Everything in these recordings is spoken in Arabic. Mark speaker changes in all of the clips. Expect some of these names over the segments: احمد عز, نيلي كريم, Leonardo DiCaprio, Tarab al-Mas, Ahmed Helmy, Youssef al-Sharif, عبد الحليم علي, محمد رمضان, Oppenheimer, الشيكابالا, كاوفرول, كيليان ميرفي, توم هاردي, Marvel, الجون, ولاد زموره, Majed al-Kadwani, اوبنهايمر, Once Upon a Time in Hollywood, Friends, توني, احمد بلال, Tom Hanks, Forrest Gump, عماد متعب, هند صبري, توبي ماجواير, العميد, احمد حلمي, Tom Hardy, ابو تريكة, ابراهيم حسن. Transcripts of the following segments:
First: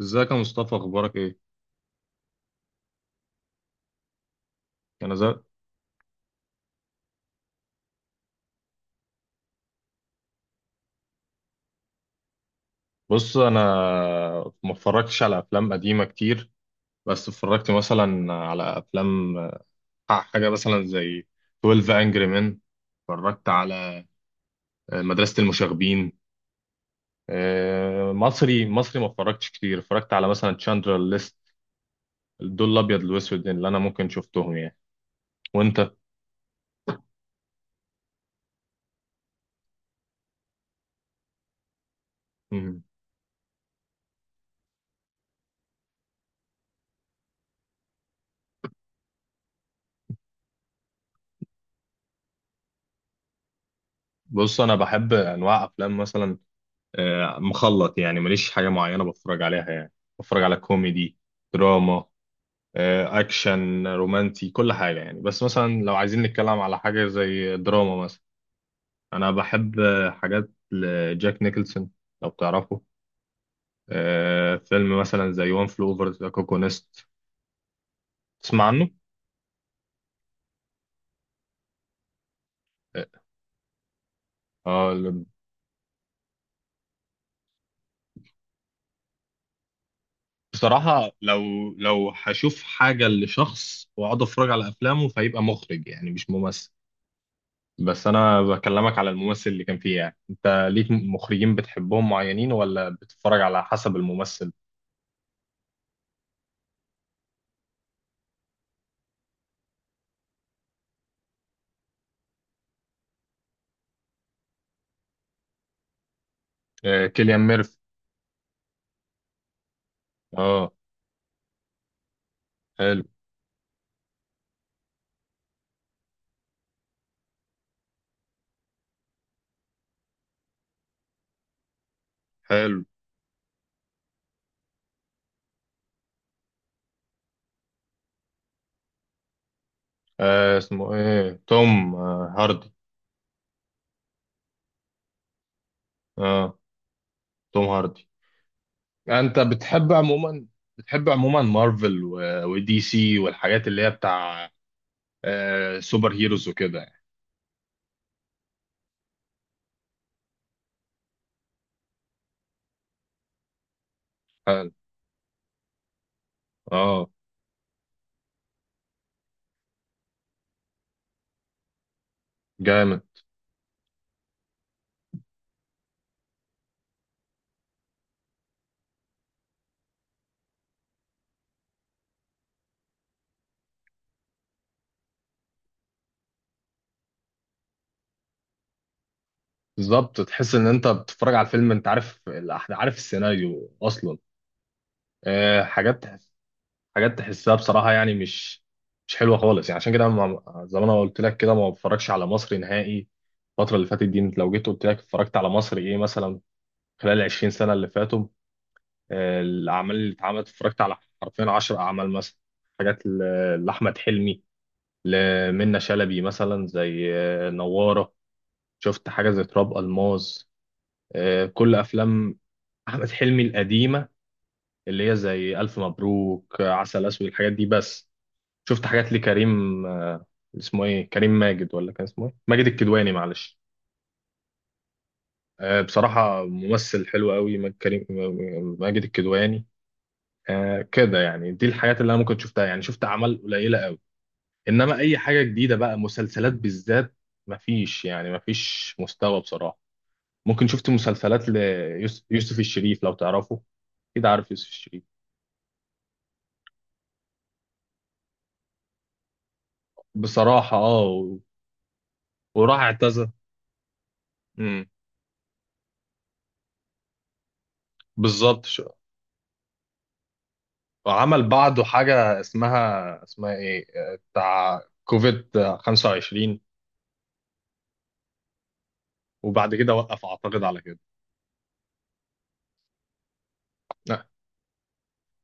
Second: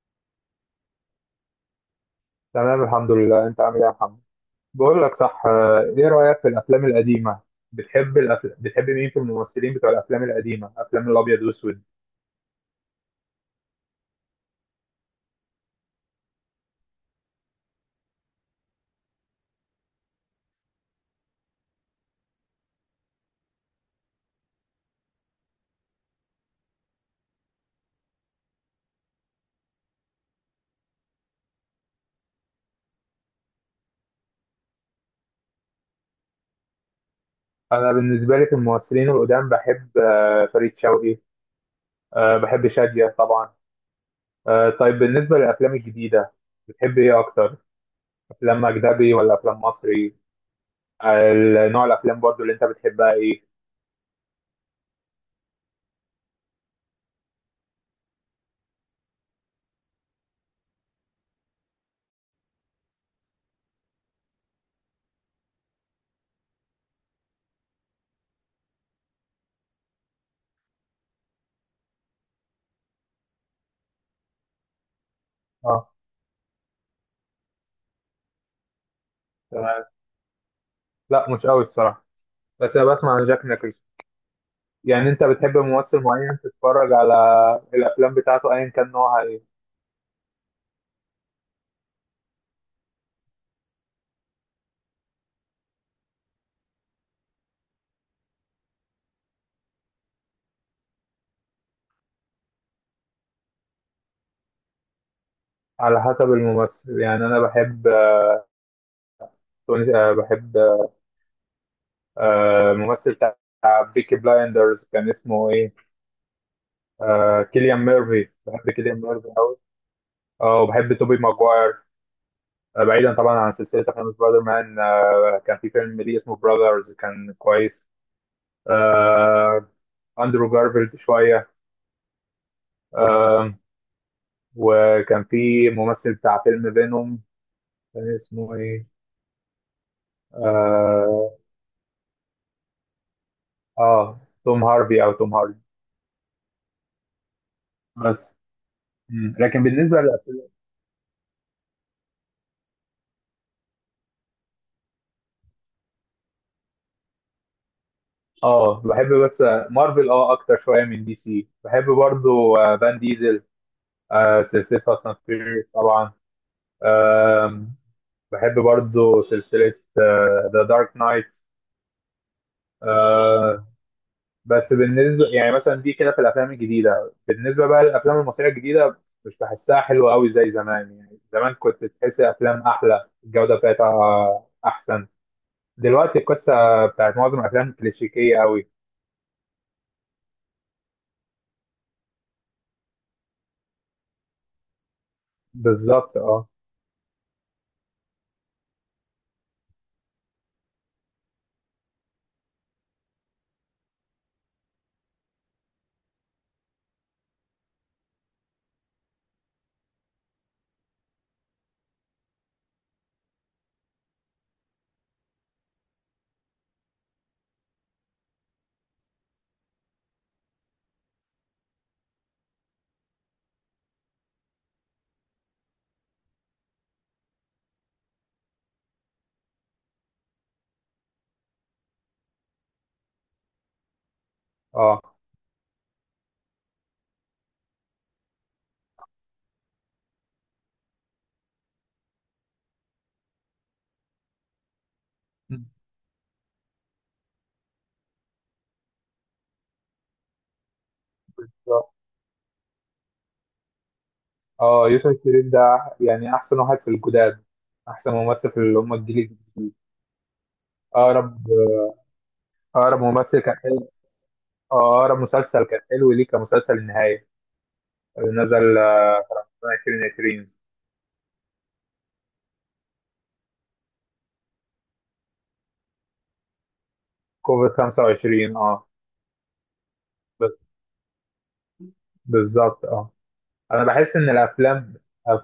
Speaker 1: ازيك يا مصطفى اخبارك ايه؟
Speaker 2: تمام، الحمد لله. انت عامل ايه يا محمد؟ بقول
Speaker 1: انا
Speaker 2: لك
Speaker 1: زي
Speaker 2: صح، ايه رأيك في الافلام القديمة؟ بتحب مين في الممثلين بتوع الافلام القديمة، افلام الابيض والاسود؟
Speaker 1: بص انا ما اتفرجتش على افلام قديمه كتير. بس اتفرجت مثلا على افلام، حاجه مثلا زي 12 انجري مان. اتفرجت على مدرسه المشاغبين. مصري مصري ما اتفرجتش كتير، اتفرجت على مثلا تشاندلر ليست. دول الابيض والاسود اللي انا ممكن شفتهم يعني. وانت؟
Speaker 2: انا بالنسبة لي في الممثلين القدام بحب فريد شوقي، بحب
Speaker 1: مم.
Speaker 2: شادية طبعا. طيب، بالنسبة للافلام الجديدة بتحب ايه اكتر؟ افلام اجنبي ولا افلام مصري؟ نوع الافلام برضو اللي انت بتحبها ايه؟
Speaker 1: بص انا بحب انواع افلام مثلا مخلط، يعني ماليش حاجة معينة بتفرج عليها يعني. بتفرج على كوميدي، دراما، أكشن، رومانسي، كل حاجة يعني. بس مثلا لو عايزين نتكلم على حاجة زي دراما مثلا، أنا بحب حاجات لجاك نيكلسون لو تعرفه. فيلم مثلا زي وان
Speaker 2: اه،
Speaker 1: فلو اوفر ذا كوكونست، تسمع عنه؟
Speaker 2: تمام. لا، مش قوي الصراحة، بس انا بسمع عن جاك نيكلسون. يعني انت
Speaker 1: آه.
Speaker 2: بتحب ممثل معين تتفرج على الافلام بتاعته ايا كان نوعها ايه؟
Speaker 1: بصراحة لو هشوف حاجة لشخص وأقعد أتفرج على أفلامه فيبقى مخرج يعني مش ممثل. بس انا بكلمك على الممثل اللي كان فيه، يعني انت ليك مخرجين بتحبهم معينين ولا بتتفرج على حسب الممثل؟
Speaker 2: على حسب الممثل. يعني انا بحب توني، آه، بحب آه، ممثل بتاع بيكي بلايندرز كان اسمه ايه؟
Speaker 1: آه كيليان ميرفي.
Speaker 2: كيليان ميرفي، بحب كيليان ميرفي قوي. اه،
Speaker 1: اه.
Speaker 2: وبحب توبي ماجواير.
Speaker 1: حلو.
Speaker 2: بعيدا طبعا عن سلسله افلام سبايدر مان، كان في فيلم ليه اسمه براذرز كان كويس. آه، اندرو جارفيلد شويه.
Speaker 1: حلو.
Speaker 2: آه، وكان في ممثل بتاع فيلم فينوم كان اسمه ايه؟
Speaker 1: اسمه
Speaker 2: اه،
Speaker 1: ايه، توم هاردي.
Speaker 2: توم هاربي او توم هاردي.
Speaker 1: اه، توم هاردي.
Speaker 2: بس. مم،
Speaker 1: انت
Speaker 2: لكن
Speaker 1: بتحب
Speaker 2: بالنسبه
Speaker 1: عموما
Speaker 2: للأفلام
Speaker 1: بتحب عموما مارفل ودي سي والحاجات اللي هي بتاع سوبر هيروز وكده يعني.
Speaker 2: اه، بحب. بس مارفل اه اكتر شويه من دي سي. بحب برضو فان ديزل،
Speaker 1: حلو.
Speaker 2: سلسله فاست اند فيوريوس طبعا.
Speaker 1: اه.
Speaker 2: آم، بحب برضو سلسله ذا دارك نايت.
Speaker 1: جامد.
Speaker 2: بس بالنسبه يعني مثلا دي كده في الافلام الجديده، بالنسبه بقى للافلام المصريه الجديده مش بحسها حلوه قوي زي زمان. يعني زمان كنت تحس الافلام احلى، الجوده بتاعتها احسن. دلوقتي القصة بتاعت معظم الأفلام كلاسيكية أوي.
Speaker 1: بالظبط، تحس ان انت بتتفرج على الفيلم انت عارف عارف السيناريو اصلا. آه، حاجات
Speaker 2: بالظبط، أه.
Speaker 1: حاجات تحسها بصراحة يعني مش حلوة خالص يعني، عشان كده زي ما انا قلت لك كده ما بتفرجش على مصري نهائي. الفترة اللي فاتت دي انت لو جيت قلت لك اتفرجت على مصري ايه مثلا خلال 20 سنة اللي فاتوا، الأعمال اللي اتعملت اتفرجت على حرفيا 10 أعمال مثلا. حاجات لأحمد حلمي، لمنى شلبي، مثلا زي نوارة، شفت حاجة زي تراب الماس. كل أفلام أحمد حلمي القديمة اللي هي زي ألف مبروك، عسل أسود، الحاجات دي بس. شفت حاجات لكريم، اسمه ايه، كريم ماجد ولا كان اسمه ايه، ماجد الكدواني، معلش.
Speaker 2: أه،
Speaker 1: بصراحة ممثل حلو قوي ماجد كريم، ماجد الكدواني. كده يعني، دي الحاجات اللي انا ممكن شفتها يعني، شفت اعمال قليلة قوي. انما اي حاجة جديدة بقى، مسلسلات بالذات، مفيش يعني مفيش مستوى بصراحة. ممكن شفت مسلسلات
Speaker 2: بالظبط.
Speaker 1: ليوسف الشريف لو تعرفه، كده عارف يوسف
Speaker 2: أه،
Speaker 1: الشريف.
Speaker 2: يوسف شيرين ده يعني أحسن واحد في الجداد، أحسن ممثل في اللي هم الجيل الجديد.
Speaker 1: بصراحة اه
Speaker 2: أقرب
Speaker 1: وراح
Speaker 2: أقرب
Speaker 1: اعتزل.
Speaker 2: ممثل كان حلو.
Speaker 1: مم.
Speaker 2: أقرب مسلسل كان حلو ليه كان مسلسل النهاية، اللي
Speaker 1: بالظبط.
Speaker 2: نزل 2020.
Speaker 1: وعمل بعده حاجة اسمها ايه، بتاع كوفيد 25.
Speaker 2: كوفيد 25، أه.
Speaker 1: وبعد كده وقف
Speaker 2: ب-
Speaker 1: اعتقد على كده.
Speaker 2: بالظبط، أه. انا بحس
Speaker 1: لا.
Speaker 2: ان الافلام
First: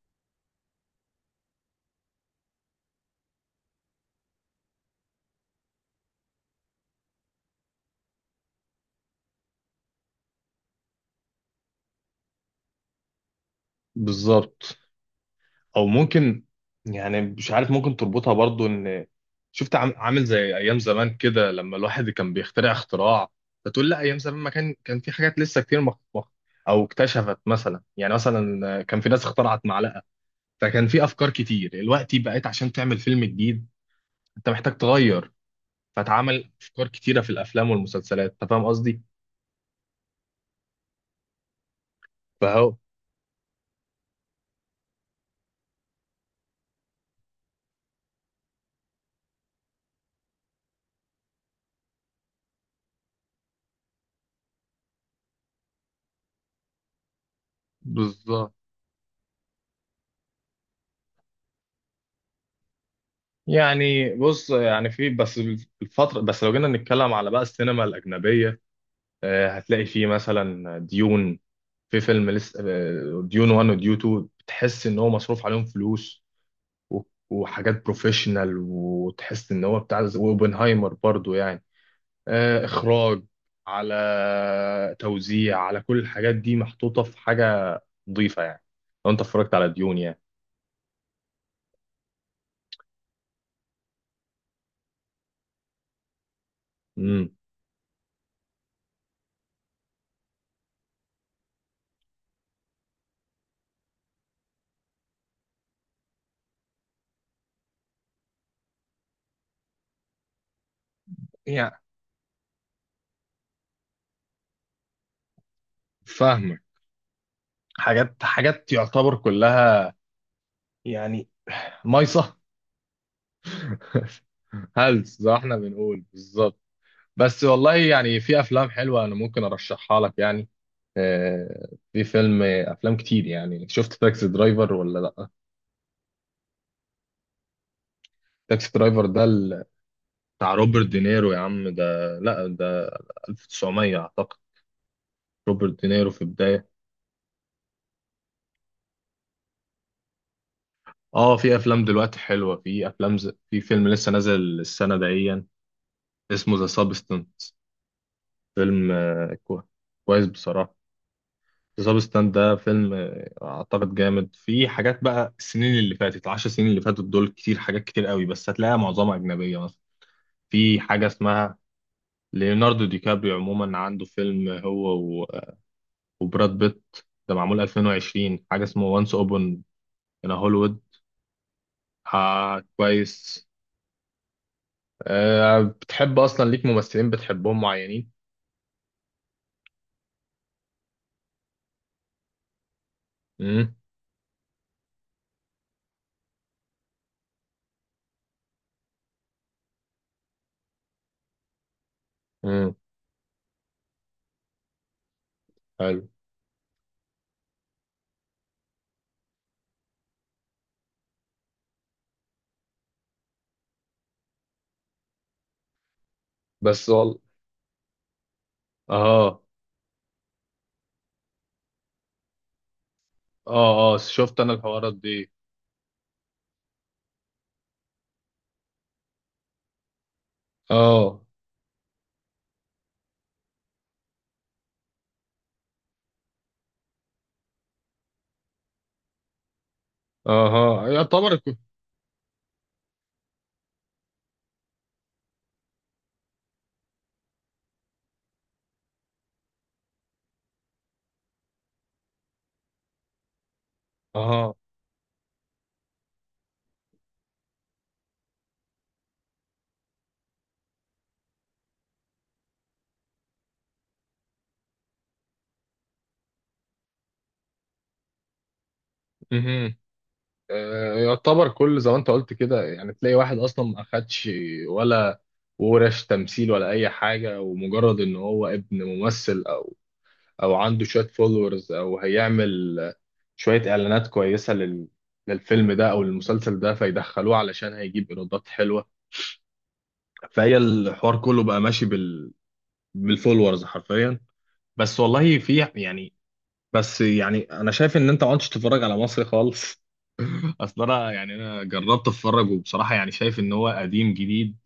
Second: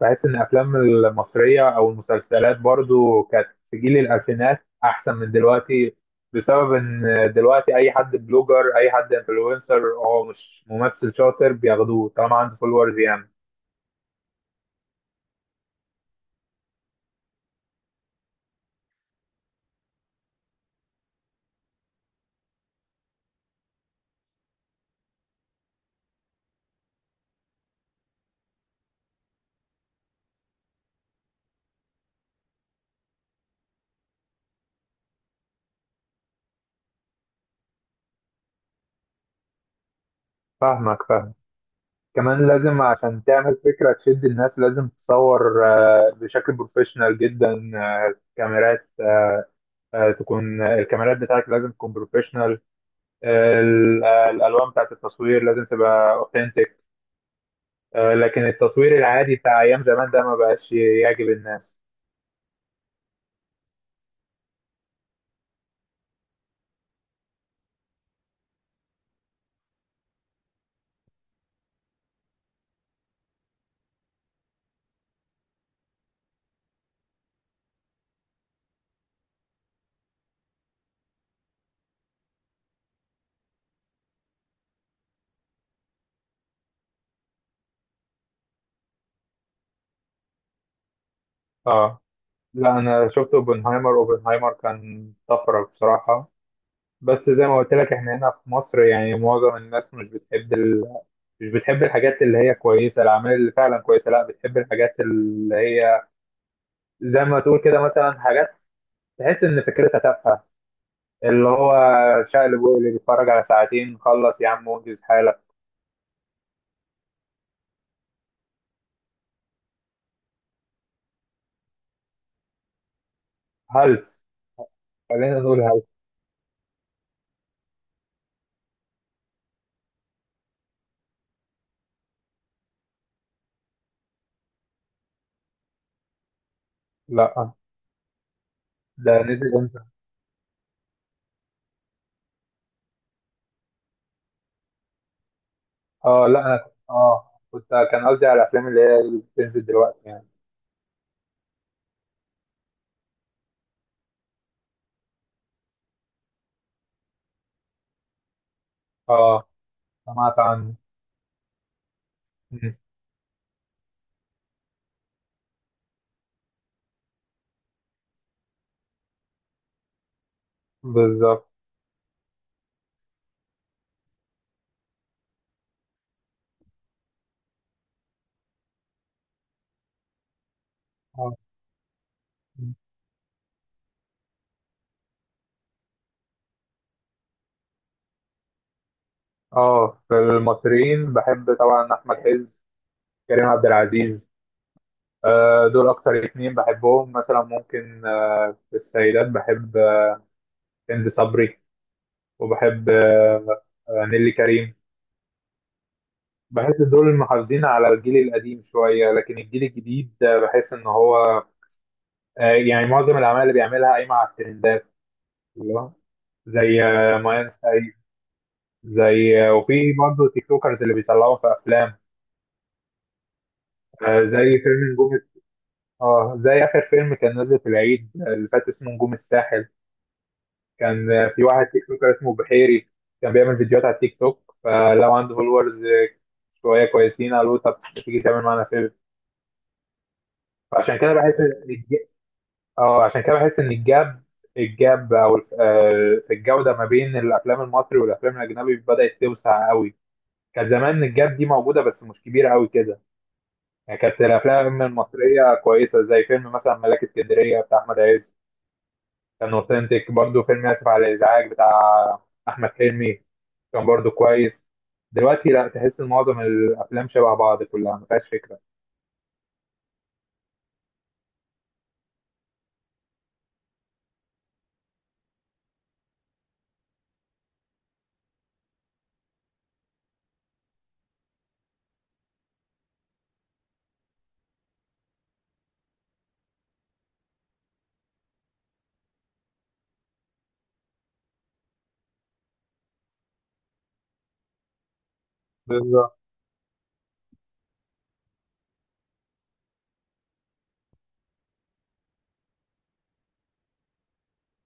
Speaker 2: بحس ان الافلام المصريه او المسلسلات برضو كانت في جيل الالفينات احسن من دلوقتي، بسبب ان دلوقتي اي حد بلوجر، اي حد انفلونسر، هو مش ممثل شاطر بياخدوه طالما عنده فولورز يعني.
Speaker 1: بالظبط. او ممكن، يعني مش عارف، ممكن تربطها برضو ان شفت عامل زي ايام زمان كده، لما الواحد كان بيخترع اختراع فتقول لا، ايام زمان ما كان في حاجات لسه كتير او اكتشفت مثلا، يعني مثلا كان في ناس اخترعت معلقة. فكان في افكار كتير، دلوقتي بقيت عشان تعمل فيلم جديد انت محتاج تغير، فاتعمل افكار كتيره في الافلام والمسلسلات. انت فاهم قصدي؟
Speaker 2: فاهمك، فاهم. كمان
Speaker 1: فهو
Speaker 2: لازم عشان تعمل فكره تشد الناس لازم تصور بشكل بروفيشنال جدا، آه، كاميرات آه، آه، تكون الكاميرات بتاعتك لازم تكون بروفيشنال. الالوان بتاعت التصوير لازم تبقى اوثنتيك. لكن
Speaker 1: بالظبط
Speaker 2: التصوير العادي بتاع ايام زمان ده ما بقاش يعجب الناس.
Speaker 1: يعني. بص يعني في بس الفتره، بس لو جينا نتكلم على بقى السينما الاجنبيه، هتلاقي فيه مثلا ديون. في فيلم لسه، ديون 1 وديون 2، بتحس ان هو مصروف عليهم فلوس و- وحاجات بروفيشنال. وتحس ان هو بتاع، واوبنهايمر برضو يعني، اخراج، على توزيع، على كل الحاجات دي محطوطه في حاجه نظيفه يعني، لو انت اتفرجت على ديون يعني.
Speaker 2: اه، لا انا شفت اوبنهايمر. اوبنهايمر كان طفره بصراحه. بس
Speaker 1: امم.
Speaker 2: زي ما قلت لك احنا هنا في مصر يعني معظم الناس مش بتحب الحاجات اللي هي كويسه، الاعمال اللي فعلا كويسه. لا، بتحب الحاجات اللي هي زي ما تقول كده مثلا حاجات تحس ان فكرتها تافهه، اللي هو
Speaker 1: يعني
Speaker 2: شقلب وقلب بيتفرج على ساعتين خلص يا عم وانجز حالك.
Speaker 1: فاهمك. حاجات يعتبر كلها يعني مايصه.
Speaker 2: هلس،
Speaker 1: هلس زي ما
Speaker 2: خلينا
Speaker 1: احنا
Speaker 2: نقول هلس.
Speaker 1: بنقول، بالظبط. بس والله يعني في افلام حلوه انا ممكن ارشحها لك يعني. في فيلم افلام كتير يعني. شفت تاكسي درايفر ولا لا؟
Speaker 2: لا
Speaker 1: تاكسي درايفر
Speaker 2: ده
Speaker 1: ده
Speaker 2: نزل امتى؟
Speaker 1: بتاع روبرت دينيرو يا عم، ده لا ده 1900 اعتقد، روبرت دينيرو في
Speaker 2: اه، لا انا
Speaker 1: البداية.
Speaker 2: كنت اه كنت كان قصدي على الافلام اللي هي اللي بتنزل دلوقتي يعني.
Speaker 1: اه، في افلام دلوقتي حلوة، في افلام في فيلم لسه نازل السنة دهيا اسمه ذا سابستنت، فيلم
Speaker 2: اه،
Speaker 1: كويس
Speaker 2: سمعت عنه.
Speaker 1: بصراحة. ذا سابستنت ده
Speaker 2: مم.
Speaker 1: فيلم اعتقد جامد. في حاجات بقى، السنين اللي فاتت، العشر سنين اللي فاتت دول، كتير، حاجات كتير قوي، بس هتلاقيها معظمها اجنبية مثلا. في حاجة
Speaker 2: بالظبط،
Speaker 1: اسمها ليوناردو دي كابريو، عموما عنده فيلم هو وبراد بيت ده معمول 2020 حاجة اسمه وانس اوبن ان هوليوود.
Speaker 2: اه.
Speaker 1: آه، كويس. بتحب أصلا ليك ممثلين بتحبهم معينين؟
Speaker 2: اه، في المصريين بحب طبعا احمد عز، كريم عبد
Speaker 1: امم.
Speaker 2: العزيز. آه، دول اكتر اتنين بحبهم. مثلا ممكن في السيدات بحب هند صبري،
Speaker 1: امم.
Speaker 2: وبحب نيلي كريم.
Speaker 1: حلو.
Speaker 2: بحس دول محافظين على الجيل القديم شوية. لكن الجيل الجديد بحس ان هو يعني معظم الأعمال اللي بيعملها قايمة على الترندات، اللي هو زي
Speaker 1: بس والله.
Speaker 2: ماين سايد،
Speaker 1: اه،
Speaker 2: زي وفي برضه تيك توكرز اللي بيطلعوا في أفلام.
Speaker 1: اه، اه، شفت أنا
Speaker 2: زي فيلم
Speaker 1: الحوارات
Speaker 2: نجوم،
Speaker 1: دي.
Speaker 2: اه، زي آخر فيلم كان نازل في العيد اللي فات اسمه نجوم الساحل. كان
Speaker 1: اه.
Speaker 2: في واحد تيك توكر اسمه بحيري، كان بيعمل فيديوهات على التيك توك، فلو عنده فولورز شوية كويسين قالوا طب تيجي تعمل معانا فيلم.
Speaker 1: اه
Speaker 2: فعشان كده بحس،
Speaker 1: يعتبر
Speaker 2: اه عشان كده بحس ان الجاب الجاب او الف- آه، في الجوده ما بين الافلام المصري والافلام الاجنبي بدات توسع قوي. كان زمان الجاب دي موجوده بس مش كبيره قوي كده. يعني كانت
Speaker 1: اه.
Speaker 2: الافلام المصريه كويسه، زي فيلم مثلا ملاك اسكندريه بتاع احمد عز كان اوثنتيك برضه. فيلم اسف على الازعاج بتاع احمد حلمي كان برضه كويس. دلوقتي لا، تحس ان معظم الافلام شبه بعض كلها ما فيهاش فكره.
Speaker 1: مهم. يعتبر كل زي ما انت قلت كده، يعني تلاقي واحد اصلا ما اخدش ولا ورش تمثيل ولا اي حاجه، ومجرد ان هو ابن ممثل او عنده شويه فولورز، او هيعمل شويه اعلانات كويسه للفيلم ده او المسلسل ده، فيدخلوه علشان هيجيب ايرادات حلوه. فهي الحوار كله بقى ماشي بالفولورز حرفيا. بس والله في يعني.
Speaker 2: بالظبط،
Speaker 1: بس يعني انا شايف ان انت ما عدتش تتفرج على مصري خالص. اصل انا، يعني انا جربت اتفرج وبصراحه يعني شايف ان هو قديم جديد،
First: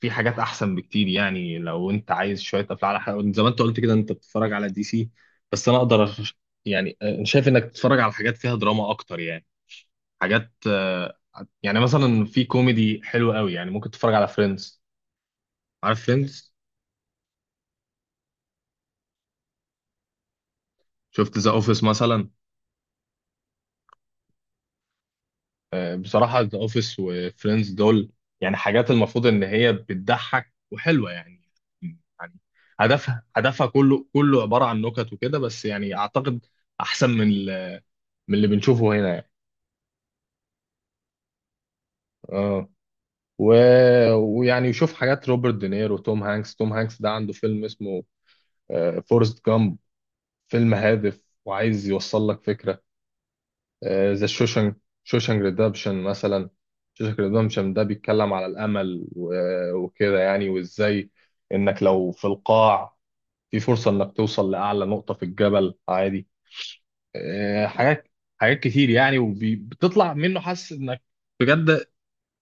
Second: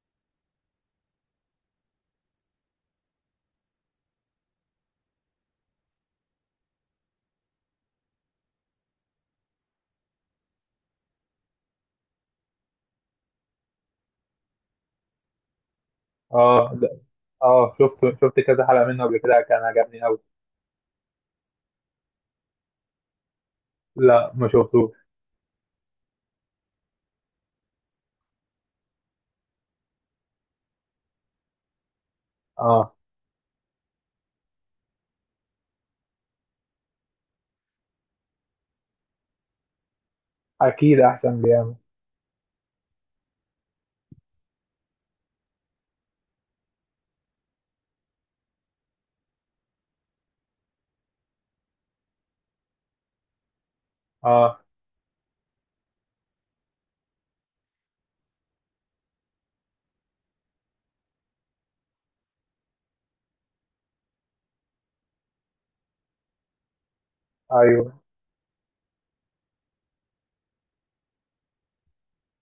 Speaker 1: في حاجات احسن بكتير. يعني لو انت عايز شويه افلام، على حاجه زي ما انت قلت كده انت بتتفرج على دي سي، بس انا اقدر يعني أنا شايف انك تتفرج على حاجات فيها دراما اكتر يعني، حاجات يعني مثلا في كوميدي حلو قوي يعني، ممكن تتفرج على فريندز، عارف فريندز؟
Speaker 2: اه. اه، شفت كذا حلقه منه قبل كده، كان عجبني قوي.
Speaker 1: شفت ذا اوفيس مثلا؟
Speaker 2: لا، ما شفتوش.
Speaker 1: بصراحه ذا اوفيس وفريندز دول، يعني حاجات المفروض ان هي بتضحك وحلوه يعني، يعني
Speaker 2: اه،
Speaker 1: هدفها كله عباره عن نكت وكده بس، يعني اعتقد احسن من اللي بنشوفه هنا يعني.
Speaker 2: اكيد احسن بيعمل.
Speaker 1: اه. و... ويعني يشوف حاجات روبرت دينيرو، توم هانكس ده عنده فيلم اسمه فورست جامب، فيلم هادف وعايز يوصل لك فكرة. ذا
Speaker 2: اه،
Speaker 1: شوشنج، شوشنج ريدمبشن مثلا. شوشنج ريدمبشن ده بيتكلم على الأمل وكده يعني، وإزاي إنك لو في القاع في فرصة إنك توصل لأعلى نقطة في الجبل عادي. آه،
Speaker 2: ايوه.
Speaker 1: حاجات حاجات كتير يعني، وبتطلع منه حاسس إنك بجد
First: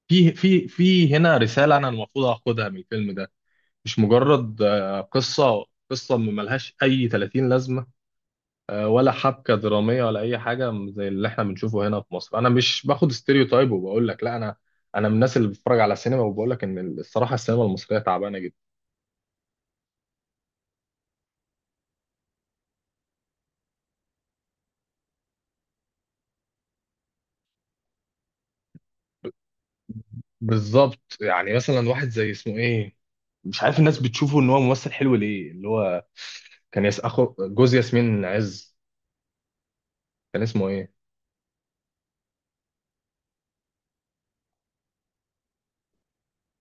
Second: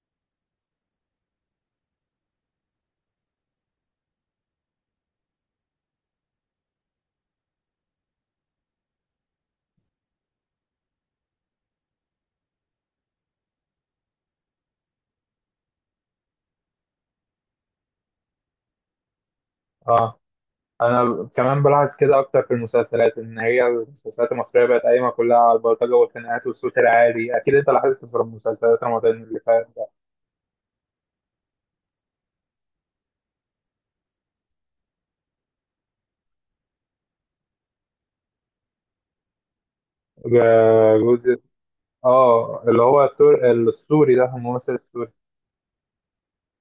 Speaker 1: في هنا رسالة أنا المفروض آخدها من الفيلم ده، مش مجرد قصة ملهاش أي 30 لازمة، ولا حبكة درامية ولا أي حاجة زي اللي إحنا بنشوفه هنا في مصر. أنا مش باخد ستيريوتايب وبقول لك لا، أنا من الناس اللي بتتفرج على السينما، وبقول لك إن الصراحة السينما المصرية تعبانة جدا.
Speaker 2: اه، انا كمان بلاحظ كده اكتر في المسلسلات ان هي المسلسلات المصريه بقت قايمه كلها على البلطجه والخناقات والصوت العالي. اكيد انت لاحظت في المسلسلات رمضان اللي فات ده.
Speaker 1: بالظبط، يعني مثلا واحد زي اسمه إيه، مش عارف الناس بتشوفه إن هو ممثل حلو ليه، اللي هو كان يس أخو جوز ياسمين عز. كان اسمه إيه،
Speaker 2: جزء. اه، اللي هو السوري ده، الممثل السوري.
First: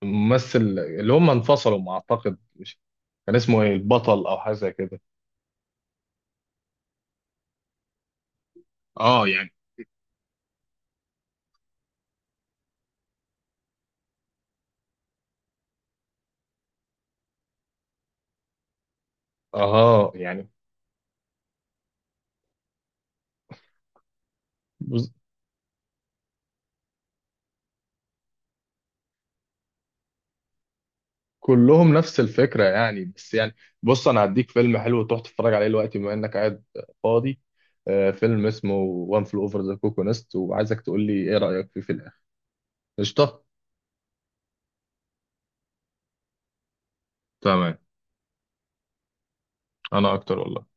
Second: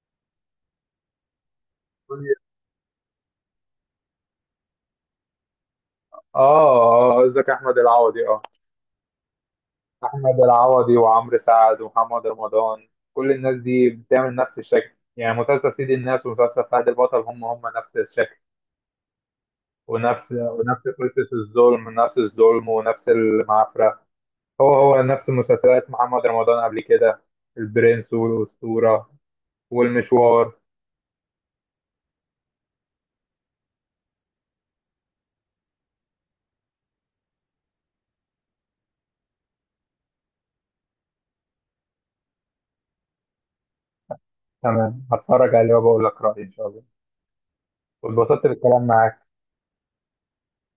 Speaker 1: ممثل، اللي هم انفصلوا ما أعتقد، مش كان اسمه إيه، البطل أو حاجة زي كده.
Speaker 2: اه، اه قصدك احمد العوضي. اه،
Speaker 1: اه يعني.
Speaker 2: احمد العوضي وعمرو سعد ومحمد رمضان، كل الناس دي بتعمل نفس الشكل. يعني مسلسل سيد الناس ومسلسل فهد البطل هم هم نفس الشكل،
Speaker 1: اه يعني
Speaker 2: ونفس قصة الظلم، نفس الظلم ونفس المعفرة. هو هو
Speaker 1: بز-
Speaker 2: نفس المسلسلات محمد رمضان قبل كده، البرنس والأسطورة والمشوار.
Speaker 1: كلهم نفس الفكرة يعني، بس يعني بص انا هديك فيلم حلو تروح تتفرج عليه دلوقتي بما انك قاعد فاضي. آه، فيلم اسمه وان فل اوفر ذا كوكو نست، وعايزك تقول لي ايه رأيك فيه في الاخر. قشطة.
Speaker 2: تمام، هتفرج عليه وبقول لك رأيي إن شاء الله.
Speaker 1: تمام.
Speaker 2: واتبسطت بالكلام معاك.
Speaker 1: انا اكتر والله.